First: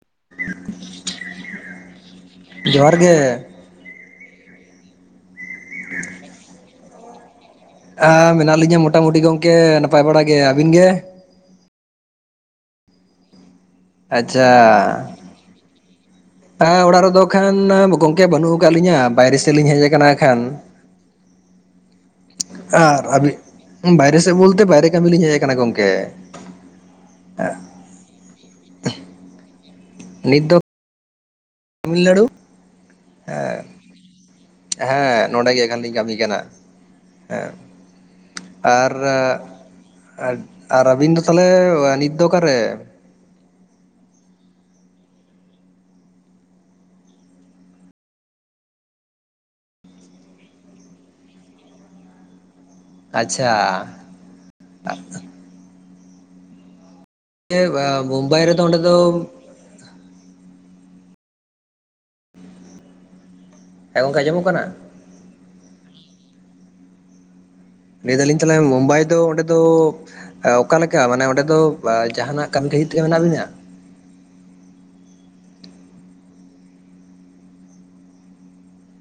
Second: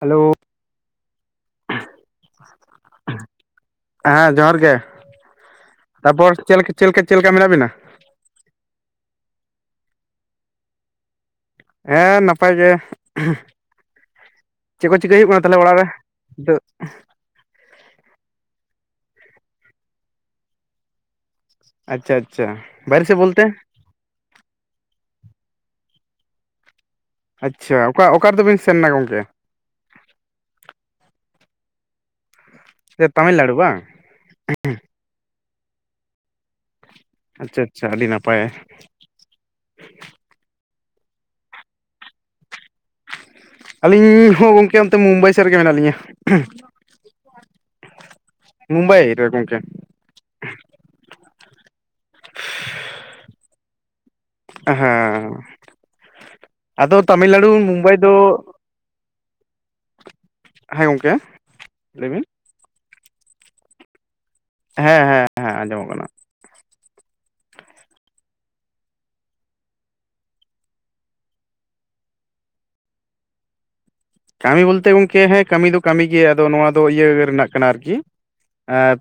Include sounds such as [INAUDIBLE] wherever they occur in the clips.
Hello ᱡᱚᱦᱟᱨ ᱜᱮ ᱦᱮᱸ ᱡᱚᱦᱟᱨ ᱜᱮ ᱛᱟᱯᱚᱨ ᱪᱮ ᱪᱮᱫ ᱞᱮᱠᱟ ᱪᱮᱫ ᱞᱮᱠᱟ ᱢᱮᱱᱟᱜ ᱵᱤᱱᱟ? ᱦᱮᱸ ᱢᱮᱱᱟᱜ ᱞᱤᱧᱟᱹ ᱢᱚᱴᱟᱢᱩᱴᱤ ᱜᱚᱝᱠᱮ ᱱᱟᱯᱟᱭ ᱵᱟᱲᱟ ᱜᱮ, ᱟᱹᱵᱤᱱ ᱜᱮ? ᱦᱮᱸ ᱱᱟᱯᱟᱭ ᱜᱮ᱾ ᱪᱮᱫ ᱠᱚ ᱟᱪᱪᱷᱟ ᱪᱤᱠᱟᱹ ᱦᱩᱭᱩᱜ ᱠᱟᱱᱟ ᱛᱟᱦᱚᱞᱮ ᱚᱲᱟᱜ ᱨᱮ? ᱱᱤᱛᱚᱜ ᱦᱮᱸ ᱚᱲᱟᱜ ᱨᱮᱫᱚ ᱟᱠᱷᱟᱱ ᱜᱚᱝᱠᱮ ᱵᱟᱹᱱᱩᱜ ᱟᱠᱟᱫ ᱞᱤᱧᱟᱹ ᱵᱟᱭᱨᱮ ᱥᱮᱫ ᱞᱤᱧ ᱦᱮᱡ ᱟᱠᱟᱱᱟ ᱟᱠᱷᱟᱱ᱾ ᱟᱪᱪᱷᱟ ᱟᱪᱪᱷᱟ ᱟᱨ ᱵᱟᱭᱨᱮ ᱥᱮᱫ ᱟᱹᱵᱤᱱ ᱵᱚᱞᱛᱮ ᱵᱟᱭᱨᱮ ᱥᱮᱫ ᱵᱚᱞᱛᱮ ᱵᱟᱭᱨᱮ ᱠᱟᱹᱢᱤ ᱞᱤᱧ ᱦᱮᱡ ᱟᱠᱟᱱᱟ ᱜᱚᱝᱠᱮ᱾ ᱟᱪᱪᱷᱟ ᱚᱠᱟ ᱚᱠᱟ ᱛᱮᱵᱤᱱ ᱥᱮᱱ ᱮᱱᱟ ᱜᱚᱢᱠᱮ? ᱱᱤᱛ ᱫᱚ ᱛᱟᱢᱤᱞᱱᱟᱲᱩ ᱛᱟᱢᱤᱞᱱᱟᱲᱩ ᱦᱮᱸ ᱵᱟᱝ ᱦᱮᱸ ᱱᱚᱰᱮ ᱜᱮ ᱟᱠᱷᱟᱱ ᱞᱤᱧ ᱠᱟᱹᱢᱤ ᱠᱟᱱᱟ ᱦᱮᱸ ᱟᱪᱪᱷᱟ ᱟᱪᱪᱷᱟ ᱟᱹᱰᱤ ᱱᱟᱯᱟᱭ ᱟᱨ ᱟᱨ ᱟᱹᱵᱤᱱ ᱫᱚ ᱛᱟᱦᱚᱞᱮ ᱱᱤᱛ ᱫᱚ ᱚᱠᱟᱨᱮ? ᱟᱹᱞᱤᱧ ᱦᱚᱸ ᱜᱚᱢᱠᱮ ᱚᱱᱛᱮ ᱢᱩᱢᱵᱟᱭ ᱥᱮᱫ ᱨᱮᱜᱮ ᱢᱮᱱᱟᱜ ᱞᱤᱧᱟᱹ᱾ ᱢᱩᱢᱵᱟᱭ [INAUDIBLE] ᱟᱪᱪᱷᱟ ᱦᱮᱸ ᱟᱫᱚ ᱛᱟᱢᱤᱞᱱᱟᱲᱩ ᱢᱩᱢᱵᱟᱭ ᱫᱚ ᱚᱸᱰᱮ ᱫᱚ ᱦᱮᱸ ᱜᱚᱢᱠᱮ ᱞᱟᱹᱭ ᱵᱤᱱ᱾ ᱦᱮᱸ ᱜᱚᱝᱠᱮ ᱟᱸᱡᱚᱢᱚᱜ ᱠᱟᱱᱟ ᱦᱮᱸ ᱦᱮᱸ ᱦᱮᱸ ᱟᱸᱡᱚᱢᱚᱜ ᱠᱟᱱᱟ᱾ ᱞᱟᱹᱭ ᱫᱟᱞᱤᱧ ᱛᱟᱦᱚᱞᱮ ᱢᱩᱢᱵᱟᱭ ᱫᱚ ᱚᱸᱰᱮ ᱫᱚ ᱚᱠᱟᱞᱮᱠᱟ ᱢᱟᱱᱮ ᱚᱸᱰᱮ ᱫᱚ ᱡᱟᱦᱟᱱᱟᱜ ᱠᱟᱹᱢᱤ ᱠᱷᱟᱹᱦᱤᱡ ᱛᱮᱜᱮ ᱢᱮᱱᱟᱜ ᱵᱤᱱᱟ ᱠᱟᱹᱢᱤ ᱵᱚᱞᱛᱮ ᱜᱚᱝᱠᱮ ᱦᱮᱸ ᱠᱟᱹᱢᱤ ᱫᱚ ᱠᱟᱹᱢᱤ ᱜᱮ ᱟᱫᱚ ᱱᱚᱣᱟ ᱫᱚ ᱤᱭᱟᱹ ᱨᱮᱱᱟᱜ ᱠᱟᱱᱟ ᱟᱨᱠᱤ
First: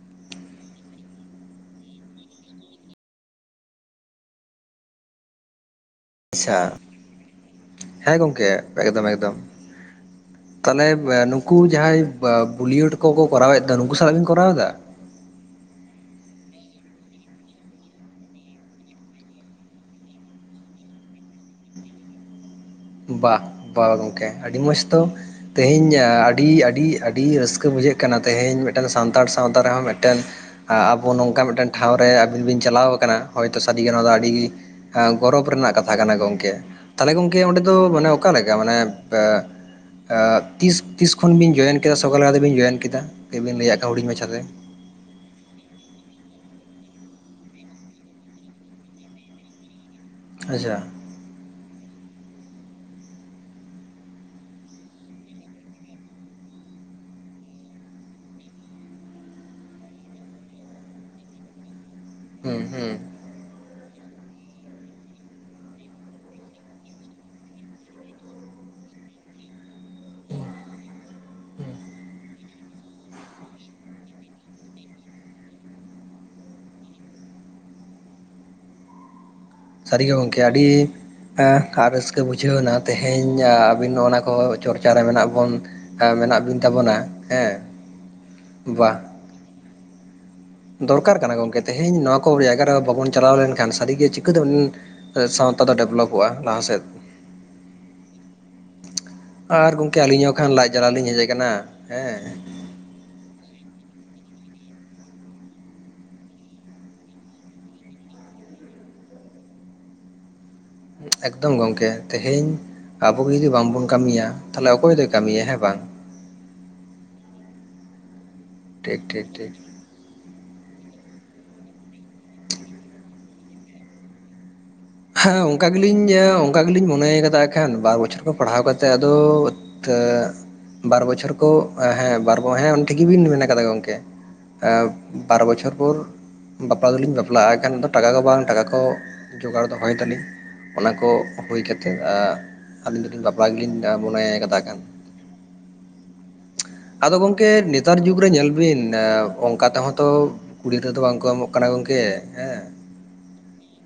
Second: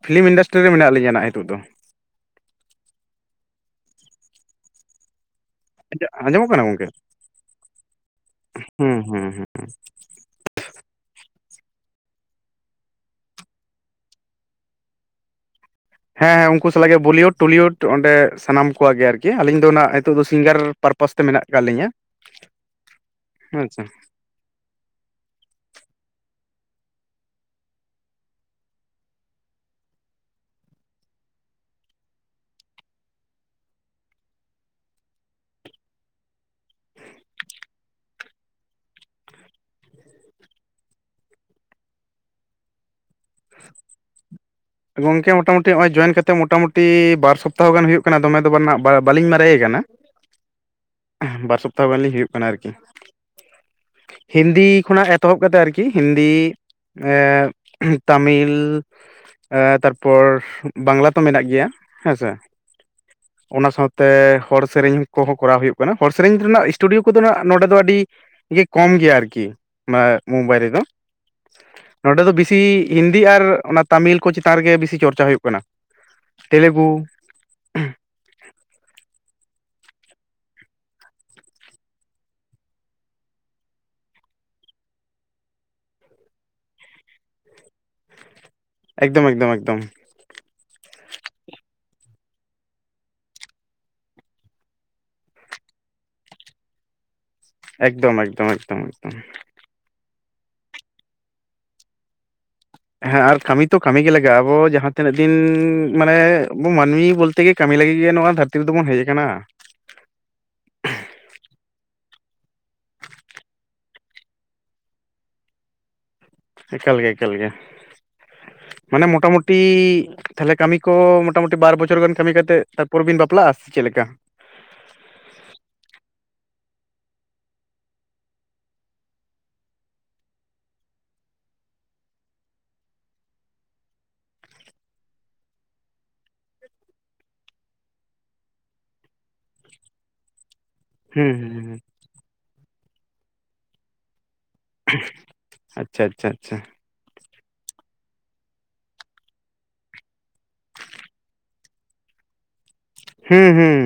ᱯᱷᱞᱤᱢ ᱤᱱᱰᱟᱥᱴᱨᱤ ᱨᱮ ᱢᱮᱱᱟᱜ ᱞᱤᱧᱟᱦᱟᱜ ᱱᱤᱛᱳᱜ ᱫᱚ᱾ ᱟᱸᱡᱚᱢᱚᱜ ᱟᱪᱪᱷᱟ ᱠᱟᱱᱟ ᱜᱚᱝᱠᱮ ᱦᱮᱸ ᱜᱚᱢᱠᱮ ᱦᱩᱸ ᱮᱠᱫᱚᱢ ᱦᱩᱸ ᱮᱠᱫᱚᱢ ᱦᱩᱸ ᱛᱟᱦᱚᱞᱮ ᱱᱩᱠᱩ ᱡᱟᱦᱟᱸᱭ ᱵᱚᱞᱤᱭᱩᱰ ᱠᱚᱠᱚ ᱠᱚᱨᱟᱣ ᱮᱫ ᱫᱚ ᱱᱩᱠᱩ ᱥᱟᱞᱟᱜ ᱵᱤᱱ ᱠᱚᱨᱟᱣ ᱫᱟ? ᱦᱮᱸ ᱦᱮᱸ ᱩᱱᱠᱩ ᱥᱟᱞᱟᱜ ᱜᱮ ᱵᱚᱞᱤᱣᱩᱰ ᱴᱚᱞᱤᱣᱩᱰ ᱚᱸᱰᱮ ᱥᱟᱱᱟᱢ ᱠᱚᱣᱟᱜ ᱜᱮ ᱟᱨᱠᱤ ᱟᱹᱞᱤᱧ ᱫᱚ ᱚᱱᱟ ᱱᱤᱛᱚᱜ ᱫᱚ ᱥᱤᱝᱜᱟᱨ ᱯᱟᱨᱯᱟᱥ ᱛᱮ ᱢᱮᱱᱟᱜ ᱠᱟᱫ ᱞᱤᱧᱟᱹ ᱵᱟ ᱟᱪᱪᱷᱟ ᱵᱟ ᱜᱚᱝᱠᱮ ᱟᱹᱰᱤ ᱢᱚᱸᱡᱽ ᱛᱚ ᱛᱮᱦᱤᱧ ᱟᱹᱰᱤ ᱟᱹᱰᱤ ᱟᱹᱰᱤ ᱨᱟᱹᱥᱠᱟᱹ ᱵᱩᱡᱷᱟᱹᱜ ᱠᱟᱱᱟ ᱛᱮᱦᱤᱧ ᱢᱤᱫᱴᱮᱱ ᱥᱟᱱᱛᱟᱲ ᱥᱟᱶᱛᱟ ᱨᱮᱦᱚᱸ ᱢᱤᱫᱴᱮᱱ ᱟᱵᱚ ᱱᱚᱝᱠᱟ ᱢᱤᱫᱴᱮᱱ ᱴᱷᱟᱶ ᱨᱮ ᱟᱹᱵᱤᱱ ᱵᱤᱱ ᱪᱟᱞᱟᱣ ᱟᱠᱟᱱᱟ ᱦᱚᱭᱛᱳ ᱥᱟᱹᱨᱤ ᱜᱮ ᱱᱚᱣᱟ ᱫᱚ ᱟᱹᱰᱤ ᱜᱚᱨᱚᱵ ᱨᱮᱱᱟᱜ ᱠᱟᱛᱷᱟ ᱠᱟᱱᱟ, ᱜᱚᱝᱠᱮ ᱛᱟᱦᱚᱞᱮ ᱜᱚᱝᱠᱮ ᱚᱸᱰᱮ ᱫᱚ ᱢᱟᱱᱮ ᱚᱠᱟᱞᱮᱠᱟ ᱢᱟᱱᱮ ᱛᱤᱥ ᱛᱤᱥ ᱠᱷᱚᱱ ᱵᱤᱱ ᱡᱚᱭᱮᱱ ᱠᱮᱫᱟ ᱥᱚᱠᱟᱞ ᱞᱮᱠᱟ ᱛᱮᱵᱤᱱ ᱡᱚᱭᱮᱱ ᱠᱮᱫᱟ ᱟᱹᱵᱤᱱ ᱞᱟᱹᱭᱟ ᱦᱩᱰᱤᱧ ᱢᱟᱪᱷᱟ ᱛᱮ᱾ ᱜᱚᱝᱠᱮ ᱢᱚᱴᱟ ᱢᱩᱴᱤ ᱱᱚᱜ ᱚᱚᱭ ᱡᱚᱭᱮᱱ ᱠᱟᱛᱮᱜ ᱢᱚᱴᱟᱢᱩᱴᱤ ᱵᱟᱨ ᱥᱚᱯᱛᱟᱦᱚ ᱜᱟᱱ ᱦᱩᱭᱩᱜ ᱠᱟᱱᱟ ᱫᱚᱢᱮ ᱫᱚ ᱵᱟᱝ ᱵᱟᱞᱤᱧ ᱢᱟᱨᱮ ᱠᱟᱱᱟ᱾ [UNINTELLIGIBLE] ᱟᱪᱪᱷᱟ ᱵᱟᱨ ᱥᱚᱯᱛᱟᱦᱚ ᱜᱟᱱ ᱞᱤᱧ ᱦᱩᱭᱩᱜ ᱠᱟᱱᱟ ᱟᱨᱠᱤ᱾ ᱦᱤᱱᱫᱤ ᱠᱷᱚᱱᱟᱜ ᱮᱛᱚᱦᱚᱵ ᱠᱟᱛᱮ ᱟᱨᱠᱤ ᱦᱤᱱᱫᱤ ᱮ ᱛᱟᱢᱤᱞ ᱮᱸ ᱛᱟᱨᱯᱚᱨ ᱵᱟᱝᱞᱟ ᱛᱚ ᱢᱮᱱᱟᱜ ᱜᱮᱭᱟ᱾ ᱦᱮᱸ ᱥᱮ ᱦᱩᱸ ᱦᱩᱸ ᱚᱱᱟ ᱥᱟᱶᱛᱮ ᱦᱚᱲ ᱥᱮᱨᱮᱧ ᱠᱚᱦᱚᱸ ᱠᱚᱨᱟᱣ ᱦᱩᱭᱩᱜ ᱠᱟᱱᱟ, ᱦᱚᱲ ᱥᱮᱨᱮᱧ ᱨᱮᱱᱟᱜ ᱥᱴᱩᱰᱤᱭᱳ ᱠᱚᱫᱚ ᱱᱟᱜ ᱱᱚᱰᱮ ᱫᱚ ᱟᱹᱰᱤ ᱠᱚᱢ ᱜᱮᱭᱟ ᱟᱨᱠᱤ ᱚᱱᱟ ᱢᱚᱢᱵᱟᱭ ᱨᱮᱫᱚ ᱱᱚᱰᱮ ᱫᱚ ᱵᱤᱥᱤ ᱦᱤᱱᱫᱤ ᱟᱨ ᱚᱱᱟ ᱛᱟᱢᱤᱞ ᱠᱚ ᱪᱮᱛᱟᱱ ᱨᱮᱜᱮ ᱵᱤᱥᱤ ᱪᱚᱨᱪᱟ ᱦᱩᱭᱩᱜ ᱠᱟᱱᱟ ᱛᱮᱞᱮᱜᱩ ᱥᱟᱹᱨᱤ ᱜᱮ ᱜᱚᱢᱠᱮ ᱟᱹᱰᱤ ᱨᱟᱹᱥᱠᱟᱹ ᱵᱩᱡᱷᱟᱹᱣᱱᱟ ᱛᱮᱦᱮᱧ ᱟᱵᱤᱱ ᱱᱚ ᱚᱱᱟ ᱠᱚ ᱪᱚᱨᱪᱟᱨ ᱨᱮ ᱢᱮᱱᱟᱜ ᱵᱚᱱ ᱦᱮᱸ ᱢᱮᱱᱟᱜ ᱵᱤᱱ ᱛᱟᱵᱚᱱᱟ ᱦᱮᱸ ᱮᱠᱫᱚᱢ ᱮᱠᱫᱚᱢ ᱮᱠᱫᱚᱢ ᱫᱚᱨᱠᱟᱨ ᱠᱟᱱᱟ ᱜᱚᱢᱠᱮ ᱛᱮᱦᱮᱧ ᱱᱚᱣᱟ ᱠᱚ ᱡᱟᱭᱜᱟ ᱨᱮ ᱵᱟᱵᱚᱱ ᱪᱟᱞᱟᱣ ᱞᱮᱱᱠᱷᱟᱱ ᱥᱟᱹᱨᱤ ᱜᱮ ᱪᱤᱠᱟᱹ [UNINTELLIGIBLE] ᱥᱟᱶᱛᱟ ᱫᱚ ᱰᱮᱵᱷᱞᱚᱯᱚᱜ-ᱟ ᱞᱟᱦᱟ ᱥᱮᱫ ᱮᱠᱫᱚᱢ ᱮᱠᱫᱚᱢ ᱮᱠᱫᱚᱢ ᱮᱠᱫᱚᱢ [UNINTELLIGIBLE] ᱟᱹᱞᱤᱧᱚᱜ ᱠᱷᱟᱱ ᱞᱟᱡ ᱡᱟᱞᱟ ᱞᱤᱧ ᱦᱮᱡ ᱠᱟᱱᱟ ᱦᱮᱸ ᱦᱮᱸ ᱟᱨ ᱠᱟᱹᱢᱤ ᱛᱚ ᱠᱟᱹᱢᱤ ᱜᱮ ᱞᱟᱜᱟᱜ-ᱟ ᱟᱵᱚ ᱡᱟᱦᱟᱸ ᱛᱤᱱᱟᱹᱜ ᱫᱤᱱ ᱢᱟᱱᱮ ᱟᱵᱚ ᱢᱟᱹᱱᱢᱤ ᱵᱚᱞᱛᱮ ᱜᱮ ᱠᱟᱹᱢᱤ ᱞᱟᱹᱜᱤᱫ ᱜᱮ ᱱᱚᱣᱟ ᱫᱷᱟᱹᱨᱛᱤ ᱨᱮᱫᱚ ᱵᱚᱱ ᱦᱮᱡ ᱠᱟᱱᱟ ᱮᱠᱫᱚᱢ ᱜᱚᱝᱠᱮ ᱛᱮᱦᱮᱧ ᱟᱵᱚ ᱡᱩᱫᱤ ᱵᱟᱝᱵᱚᱱ ᱠᱟᱹᱢᱤᱭᱟ ᱛᱟᱦᱚᱞᱮ ᱚᱠᱚᱭ ᱫᱚᱭ ᱠᱟᱹᱢᱤᱭᱟ ᱦᱮᱸ ᱵᱟᱝ ᱮᱠᱟᱞ ᱜᱮ ᱮᱠᱟᱞ ᱜᱮ ᱴᱷᱤᱠ ᱢᱟᱱᱮ ᱢᱚᱴᱟ ᱴᱷᱤᱠ ᱴᱷᱤᱠ ᱢᱩᱴᱤ ᱛᱟᱦᱚᱞᱮ ᱠᱟᱹᱢᱤ ᱠᱚ ᱢᱚᱴᱟ ᱢᱩᱴᱤ ᱵᱟᱨ ᱵᱚᱪᱷᱚᱨ ᱜᱟᱱ ᱠᱟᱹᱢᱤ ᱠᱟᱛᱮᱫ ᱛᱟᱨᱯᱚᱨ ᱵᱤᱱ ᱵᱟᱯᱞᱟᱜ-ᱟ ᱥᱮ ᱪᱮᱫ ᱞᱮᱠᱟ ᱦᱮᱸ ᱚᱱᱠᱟ ᱜᱮ ᱞᱤᱧ ᱚᱱᱠᱟ ᱜᱮ ᱞᱤᱧ ᱢᱚᱱᱮᱭ ᱠᱟᱫᱟ ᱮᱠᱷᱟᱱ ᱵᱟᱨ ᱵᱚᱪᱷᱚᱨ ᱠᱷᱚᱱ ᱯᱟᱲᱦᱟᱣ ᱠᱟᱛᱮᱫ ᱟᱫᱚ ᱛᱚ ᱵᱟᱨ ᱵᱚᱪᱷᱚᱨ ᱠᱚ ᱦᱮᱸ ᱵᱟᱨ ᱦᱮᱸ ᱩᱱᱤ ᱴᱷᱮᱱ ᱜᱮᱵᱤᱱ ᱢᱮᱱ ᱠᱟᱫᱟ ᱜᱚᱝᱠᱮ ᱵᱟᱨ ᱵᱚᱪᱷᱚᱨ ᱯᱚᱨ ᱵᱟᱯᱞᱟ ᱫᱚᱞᱤᱧ ᱵᱟᱯᱞᱟᱜ-ᱟ ᱮᱱᱠᱷᱟᱱ ᱫᱚ ᱴᱟᱠᱟ ᱠᱚ ᱵᱟᱝ ᱴᱟᱠᱟ ᱠᱚ ᱡᱚᱜᱟᱲ ᱫᱚᱦᱚᱭ ᱫᱟᱞᱤᱧ ᱚᱱᱟ ᱠᱚ ᱦᱩᱸ ᱦᱩᱭ ᱦᱩᱸ ᱦᱩᱸ ᱠᱟᱛᱮᱫ ᱟᱻ ᱟᱹᱞᱤᱧ ᱫᱚ ᱞᱤᱧ ᱵᱟᱯᱞᱟ ᱜᱮᱞᱤᱧ ᱢᱚᱱᱮᱭᱟ ᱠᱟᱛᱷᱟ ᱠᱟᱱ ᱟᱪᱪᱷᱟ ᱟᱪᱪᱷᱟ ᱟᱪᱪᱷᱟ ᱟᱫᱚ ᱜᱚᱝᱠᱮ ᱱᱮᱛᱟᱨ ᱡᱩᱜᱽ ᱨᱮ ᱧᱮᱞ ᱵᱤᱱ ᱚᱱᱠᱟ ᱛᱮᱦᱚᱸ ᱛᱚᱼᱼ ᱠᱩᱲᱤ ᱛᱮᱫᱚ ᱵᱟᱝ ᱠᱚ ᱮᱢᱚᱜ ᱠᱟᱱᱟ ᱜᱚᱝᱠᱮ ᱦᱮᱸ ᱦᱩᱸ ᱦᱩᱸ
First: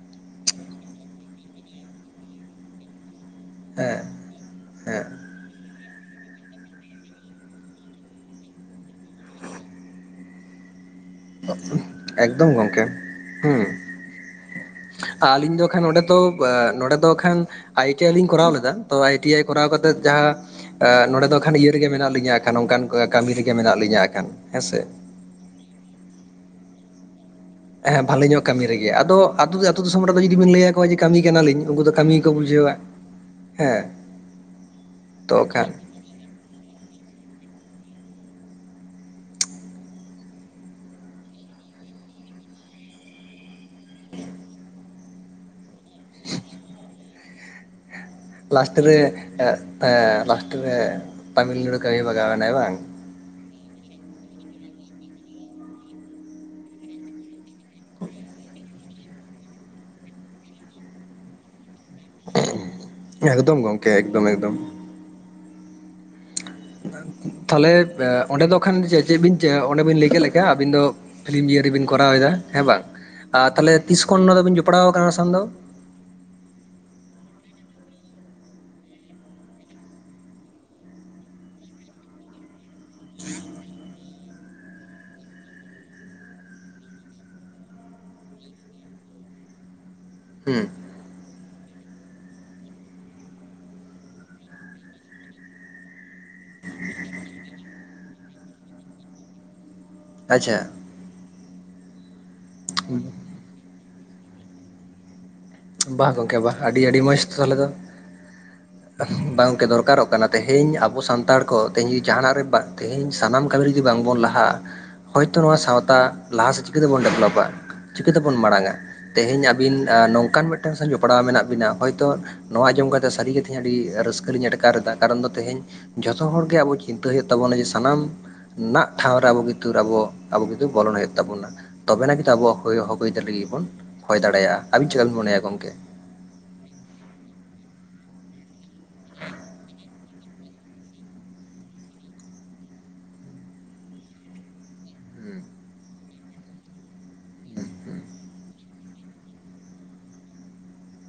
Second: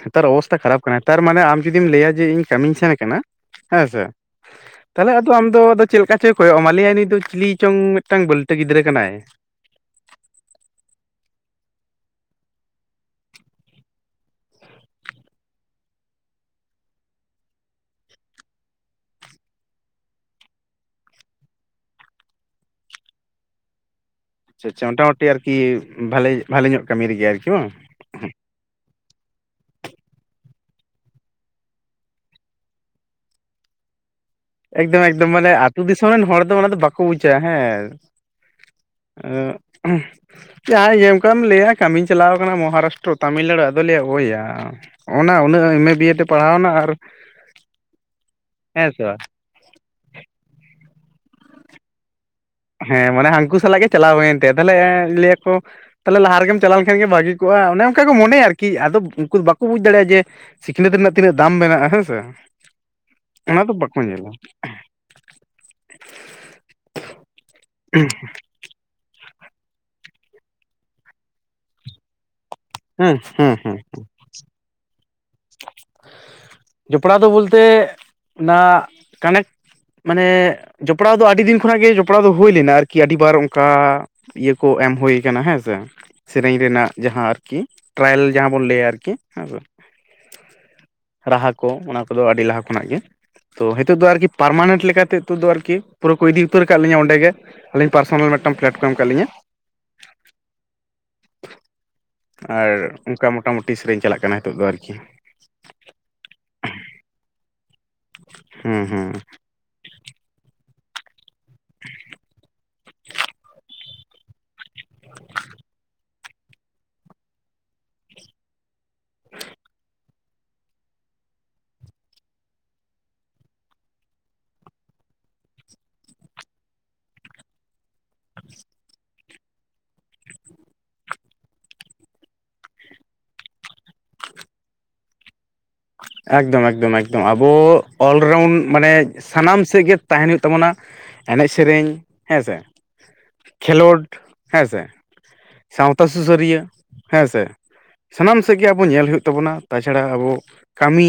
ᱱᱮᱛᱟᱨ ᱚᱵᱚᱥᱛᱟ ᱠᱷᱟᱨᱟᱯ ᱠᱟᱱᱟ ᱛᱟᱨᱢᱟᱱ ᱮ ᱟᱢ ᱡᱩᱫᱤᱢ ᱞᱟᱹᱭᱟ ᱡᱮ ᱤᱧ ᱠᱟᱹᱢᱤᱧ ᱥᱮᱱ ᱟᱠᱟᱱᱟ᱾ ᱦᱮᱸ ᱥᱮ ᱦᱮᱸ ᱛᱟᱦᱚᱞᱮ ᱟᱫᱚ ᱟᱢ ᱫᱚ ᱟᱫᱚ ᱪᱮᱫ ᱞᱮᱠᱟ ᱪᱚᱭ ᱠᱚᱭᱚᱜᱼᱟ ᱢᱟ ᱞᱟᱭᱼᱟᱭ ᱱᱩᱭ ᱫᱚ ᱪᱤᱞᱤ ᱪᱚᱝ ᱢᱤᱫᱴᱟᱝ ᱵᱟᱹᱞᱴᱟᱹ ᱜᱤᱫᱽᱨᱟᱹ ᱠᱟᱱᱟᱭ᱾ ᱮᱠᱫᱚᱢ ᱜᱚᱢᱠᱮ ᱦᱮᱸ ᱟᱹᱞᱤᱧ ᱫᱚ ᱠᱷᱟᱱ ᱱᱚᱸᱰᱮ ᱫᱚ ᱱᱚᱸᱰᱮ ᱫᱚ ᱠᱷᱟᱱ ᱟᱭ ᱴᱤ ᱟᱭ ᱞᱤᱧ ᱠᱚᱨᱟᱣ ᱞᱮᱫᱟ ᱛᱚ ᱟᱭ ᱴᱤ ᱟᱭ ᱠᱚᱨᱟᱣ ᱠᱟᱛᱮᱜ ᱡᱟᱦᱟᱸᱼᱼ ᱮ ᱱᱚᱸᱰᱮ ᱫᱚ ᱠᱷᱟᱱ ᱤᱭᱟᱹ ᱨᱮᱜᱮ ᱢᱮᱱᱟᱜ ᱞᱤᱧᱟ ᱠᱷᱟᱱ ᱱᱚᱝᱠᱟᱱ ᱠᱟᱹᱢᱤ ᱨᱮᱜᱮ ᱢᱮᱱᱟᱜ ᱞᱤᱧᱟᱹ ᱠᱷᱟᱱ ᱟᱪᱪᱷᱟ ᱦᱮᱸᱥᱮ ᱟᱪᱪᱷᱟ ᱢᱚᱴᱟᱢᱩᱴᱤ ᱟᱨᱠᱤ ᱵᱷᱟᱞᱮ ᱵᱷᱟᱞᱮ ᱧᱚᱜ ᱠᱟᱹᱢᱤ ᱨᱮᱜᱮᱭᱟ ᱟᱨᱠᱤ ᱵᱟᱝ? ᱦᱮᱸ ᱵᱷᱟᱞᱞᱤ ᱧᱚᱜ ᱠᱟᱹᱢᱤ ᱨᱮᱜᱮ ᱟᱫᱚ ᱟᱹᱛᱩ ᱟᱹᱛᱩ ᱫᱤᱥᱚᱢ ᱨᱮᱫᱚ ᱡᱩᱫᱤ ᱵᱤᱱ ᱞᱟᱹᱭᱟ ᱠᱚᱣᱟ ᱡᱮ ᱠᱟᱹᱢᱤ ᱠᱟᱱᱟ ᱞᱤᱧ ᱩᱱᱠᱩ ᱫᱚ ᱠᱟᱹᱢᱤ ᱜᱮᱠᱚ ᱵᱩᱡᱷᱟᱹᱣᱟ᱾ ᱦᱮᱸ ᱮᱠᱫᱚᱢ ᱮᱠᱫᱚᱢ ᱛᱚ ᱢᱟᱱᱮ ᱠᱷᱟᱱ ᱟᱹᱛᱩ ᱫᱤᱥᱚᱢ ᱨᱮᱱ ᱦᱚᱲ ᱫᱚ ᱚᱱᱟ ᱫᱚ ᱵᱟᱠᱚ ᱵᱩᱡᱟ ᱦᱮᱸᱼᱼ [UNINTELLIGIBLE] ᱡᱟᱦᱟᱸ [UNINTELLIGIBLE] ᱞᱟᱹᱭᱟ ᱠᱟᱹᱢᱤᱧ ᱪᱟᱞᱟᱣ ᱟᱠᱟᱱᱟ ᱢᱚᱦᱟᱨᱟᱥᱴᱨᱚ ᱛᱟᱢᱤᱞᱱᱟᱲᱩ ᱟᱫᱚᱭ ᱞᱟᱭᱟ ᱦᱚᱭᱼᱟ ᱦᱚᱜ ᱱᱟ ᱩᱱᱟᱹᱜ ᱮᱢ ᱮ ᱵᱤᱭᱮ ᱛᱮ ᱯᱟᱲᱦᱟᱣ ᱮᱱᱟ ᱟᱨᱼᱼ ᱞᱟᱥᱴ ᱨᱮ ᱞᱟᱥᱴ ᱨᱮ ᱛᱟᱢᱤᱞᱱᱟᱲᱩ ᱠᱟᱹᱢᱤ ᱵᱟᱜᱟᱣᱱᱟᱭ ᱵᱟᱝ, ᱦᱮᱸ ᱢᱟᱱᱮ ᱦᱟᱹᱱᱠᱩ ᱥᱟᱞᱟᱜ ᱜᱮ ᱪᱟᱞᱟᱣ ᱦᱩᱭᱮᱱ ᱛᱟᱭᱟ ᱛᱟᱦᱞᱮ ᱞᱟᱹᱭᱟ ᱠᱚ ᱛᱟᱦᱚᱞᱮ ᱞᱟᱦᱟ ᱨᱮᱜᱮᱢ ᱪᱟᱞᱟᱣ ᱞᱮᱱ ᱠᱷᱟᱱ ᱜᱮ ᱵᱷᱟᱹᱜᱤᱼᱼ ᱚᱱᱮ ᱚᱱᱠᱟ ᱜᱮ ᱢᱚᱱᱮᱭᱟ ᱟᱨᱠᱤ ᱟᱫᱚ ᱩᱱᱠᱩ ᱫᱚ ᱵᱟᱠᱚ ᱵᱩᱡ ᱫᱟᱲᱮᱭᱟᱜᱼᱟ ᱥᱤᱠᱷᱱᱟᱹᱛ ᱨᱮᱱᱟᱜ ᱛᱤᱱᱟᱹᱜ ᱫᱟᱢ ᱢᱮᱱᱟᱜᱼᱟ᱾ [UNINTELLIGIBLE] ᱚᱱᱟ ᱮᱠᱫᱚᱢ ᱫᱚ ᱜᱚᱢᱠᱮ ᱵᱟᱠᱚ ᱮᱠᱫᱚᱢ ᱧᱮᱞᱟ᱾ ᱮᱠᱫᱚᱢ ᱛᱟᱦᱚᱞᱮ ᱚᱸᱰᱮ ᱫᱚᱼᱼ ᱠᱷᱟᱱ ᱪᱮᱫ ᱪᱮᱫ ᱵᱤᱱ ᱪᱮᱫ ᱚᱸᱰᱮ ᱵᱤᱱ ᱞᱟᱹᱭ ᱠᱮᱫ ᱞᱮᱠᱟᱭᱟ ᱟᱵᱤᱱ ᱫᱚ ᱯᱷᱤᱞᱤᱢ ᱡᱤᱭᱟᱹ ᱨᱮᱵᱤᱱ ᱠᱚᱨᱟᱣ ᱮᱫᱟ ᱦᱮᱸ ᱵᱟᱝ? ᱟᱨ ᱦᱮᱸ ᱛᱟᱦᱞᱮ ᱦᱮᱸ ᱛᱤᱥ ᱠᱷᱚᱱ ᱱᱚᱣᱟ ᱫᱚᱵᱤᱱ ᱡᱚᱯᱲᱟᱣ ᱟᱠᱟᱱᱟ ᱱᱚᱣᱟ ᱥᱟᱝ ᱫᱚ? ᱡᱚᱯᱲᱟᱣ ᱫᱚ ᱵᱚᱞᱛᱮ ᱚᱱᱟ ᱠᱟᱱᱮᱠᱴ ᱢᱟᱱᱮ ᱡᱚᱯᱲᱟᱣ ᱫᱚ ᱟᱹᱰᱤ ᱫᱤᱱ ᱠᱷᱚᱱᱟᱜ ᱜᱮ ᱡᱚᱯᱲᱟᱣ ᱫᱚ ᱦᱩᱭ ᱞᱮᱱᱟ ᱟᱨᱠᱤ ᱟᱹᱰᱤ ᱵᱟᱨ ᱚᱱᱠᱟ᱾ ᱤᱭᱟᱹ ᱠᱚ ᱮᱢ ᱦᱩᱭᱩ ᱠᱟᱱᱟ ᱦᱮᱸᱥᱮ ᱥᱮᱨᱮᱧ ᱨᱮᱱᱟᱜ ᱡᱟᱦᱟᱸ ᱟᱨᱠᱤ ᱴᱨᱟᱭᱮᱞ ᱡᱟᱦᱟᱸ ᱵᱚᱱ ᱞᱟᱹᱭᱟ ᱟᱨᱠᱤ ᱦᱮ ᱦᱮᱸ ᱨᱟᱦᱟ ᱠᱚ ᱚᱱᱟ ᱠᱚᱫᱚ ᱟᱹᱰᱤ ᱞᱟᱦᱟ ᱠᱷᱚᱱᱟᱜ ᱜᱮᱼᱼ ᱛᱚ ᱱᱤᱛᱳᱜ ᱫᱚ ᱟᱨᱠᱤ ᱯᱟᱨᱢᱟᱱᱮᱱᱴ ᱞᱮᱠᱟ ᱛᱮ ᱱᱤᱛᱚᱜ ᱫᱚ ᱟᱨᱠᱤ ᱯᱩᱨᱟᱹ ᱠᱚ ᱤᱫᱤ ᱩᱛᱟᱹᱨ ᱠᱟᱜ ᱞᱤᱧᱟ ᱚᱸᱰᱮ ᱜᱮ᱾ ᱟᱹᱞᱤᱧ ᱯᱟᱨᱥᱳᱱᱟᱞ ᱢᱤᱫᱴᱟᱱ ᱯᱞᱟᱴ ᱠᱚ ᱟᱢ ᱟᱠᱟᱫ ᱞᱤᱧᱟ᱾ ᱟᱪᱪᱷᱟ ᱟᱨ ᱚᱱᱠᱟ ᱢᱚᱴᱟ ᱢᱩᱴᱤ ᱥᱮᱨᱮᱧ ᱪᱟᱞᱟᱜ ᱠᱟᱱᱟ ᱱᱤᱛᱚᱜ ᱫᱚ ᱟᱨᱠᱤ᱾ ᱵᱟ ᱜᱚᱝᱠᱮ ᱵᱟ ᱟᱹᱰᱤ ᱟᱹᱰᱤ ᱢᱚᱸᱡᱽ ᱛᱟᱦᱚᱞᱮ ᱫᱚ ᱦᱩᱸ ᱦᱩᱸ ᱵᱟᱝ ᱜᱚᱝᱠᱮ ᱫᱚᱨᱠᱟᱨ ᱚᱜ ᱠᱟᱱᱟ᱾ ᱛᱮᱦᱮᱧ ᱟᱵᱚ ᱥᱟᱱᱛᱟᱲ ᱠᱚ ᱛᱮᱦᱤᱧ ᱡᱩᱫᱤ ᱡᱟᱦᱟᱱᱟᱜ ᱨᱮ ᱛᱮᱦᱤᱧ ᱥᱟᱱᱟᱢ ᱠᱟᱹᱢᱤ ᱡᱩᱫᱤ ᱵᱟᱝ ᱵᱚᱱ ᱞᱟᱦᱟᱜᱼᱟ᱾ ᱦᱚᱭ ᱛᱚ ᱱᱚᱣᱟ ᱥᱟᱶᱛᱟ, ᱞᱟᱦᱟ ᱥᱮᱫ ᱪᱤᱠᱟᱹᱛᱮᱵᱚᱱ ᱰᱮᱵᱷᱞᱚᱯᱟ ᱪᱤᱠᱟᱹᱛᱮᱵᱚᱱ ᱢᱟᱲᱟᱝᱟ ᱛᱮᱦᱮᱧ ᱟᱵᱤᱱᱼᱼ ᱚᱱᱠᱟᱱ ᱢᱤᱫᱴᱟᱝ ᱥᱮᱱ ᱡᱚᱯᱲᱟᱣ ᱢᱮᱱᱟᱜ ᱵᱤᱱᱟ ᱦᱳᱭ ᱛᱚ ᱱᱚᱣᱟ ᱟᱸᱡᱚᱢ ᱠᱟᱛᱮᱮᱫ ᱥᱟᱹᱨᱤᱜᱮ ᱛᱮᱦᱤᱧ ᱟᱹᱰᱤ ᱨᱟᱹᱥᱠᱟᱹᱞᱤᱤᱧ ᱟᱴᱠᱟᱨ ᱮᱟ ᱠᱟᱨᱚᱱ ᱫᱚ ᱛᱮᱦᱮᱧ ᱡᱚᱛᱚ ᱦᱚᱲᱜᱮ ᱟᱵᱚ ᱪᱤᱱᱛᱟᱹ ᱦᱩᱭᱩᱜ ᱛᱟᱵᱚᱱᱟ ᱡᱮ ᱥᱟᱱᱟᱢᱼᱼ ᱱᱟᱜ ᱴᱷᱟᱶ ᱨᱮ ᱟᱵᱚ ᱠ ᱟᱵᱚ ᱟᱵᱚ ᱠ ᱵᱚᱞᱚᱱ ᱦᱩᱭᱩᱜ ᱛᱟᱵᱚᱱᱟ᱾ ᱛᱚᱵᱮᱱᱟᱜ ᱠᱛᱩ ᱟᱵᱚᱣᱟᱜ ᱦᱚ ᱦᱚᱠ ᱭᱤᱫᱟᱹᱨ ᱞᱟᱹᱜᱤᱫ ᱵᱚᱱ ᱦᱚᱭ ᱫᱟᱲᱮᱭᱟᱜᱼᱟ ᱟᱵᱤᱱ ᱪᱮᱠᱟ ᱞᱱ ᱢᱚᱱᱮᱭᱟ ᱜᱚᱝᱠᱮ? ᱮᱠᱫᱚᱢ ᱮᱠᱫᱚᱢ ᱮᱠᱫᱚᱢ ᱟᱵᱚ ᱚᱞᱨᱟᱣᱩᱱᱰ ᱢᱟᱱᱮ ᱥᱟᱱᱟᱢ ᱥᱮᱫ ᱜᱮᱼᱼ ᱛᱟᱦᱮᱱ ᱞᱮᱱ ᱛᱟᱵᱚᱱᱟ ᱮᱱᱮᱡ ᱥᱮᱨᱮᱧ ᱦᱮᱸ ᱥᱮ ᱠᱷᱮᱞᱳᱰ ᱦᱮᱸ ᱥᱮᱼᱼ ᱥᱟᱶᱛᱟ ᱥᱩᱥᱟᱹᱨᱤᱭᱟᱹ ᱦᱮᱸ ᱥᱮ ᱼᱼ ᱥᱟᱱᱟᱢ ᱥᱮᱫ ᱜᱮ ᱟᱵᱚ ᱧᱮᱞ ᱦᱩᱭᱩᱜ ᱛᱟᱵᱚᱱᱟ, ᱛᱟᱪᱷᱟᱲᱟ ᱟᱵᱚ ᱠᱟᱹᱢᱤᱼᱼ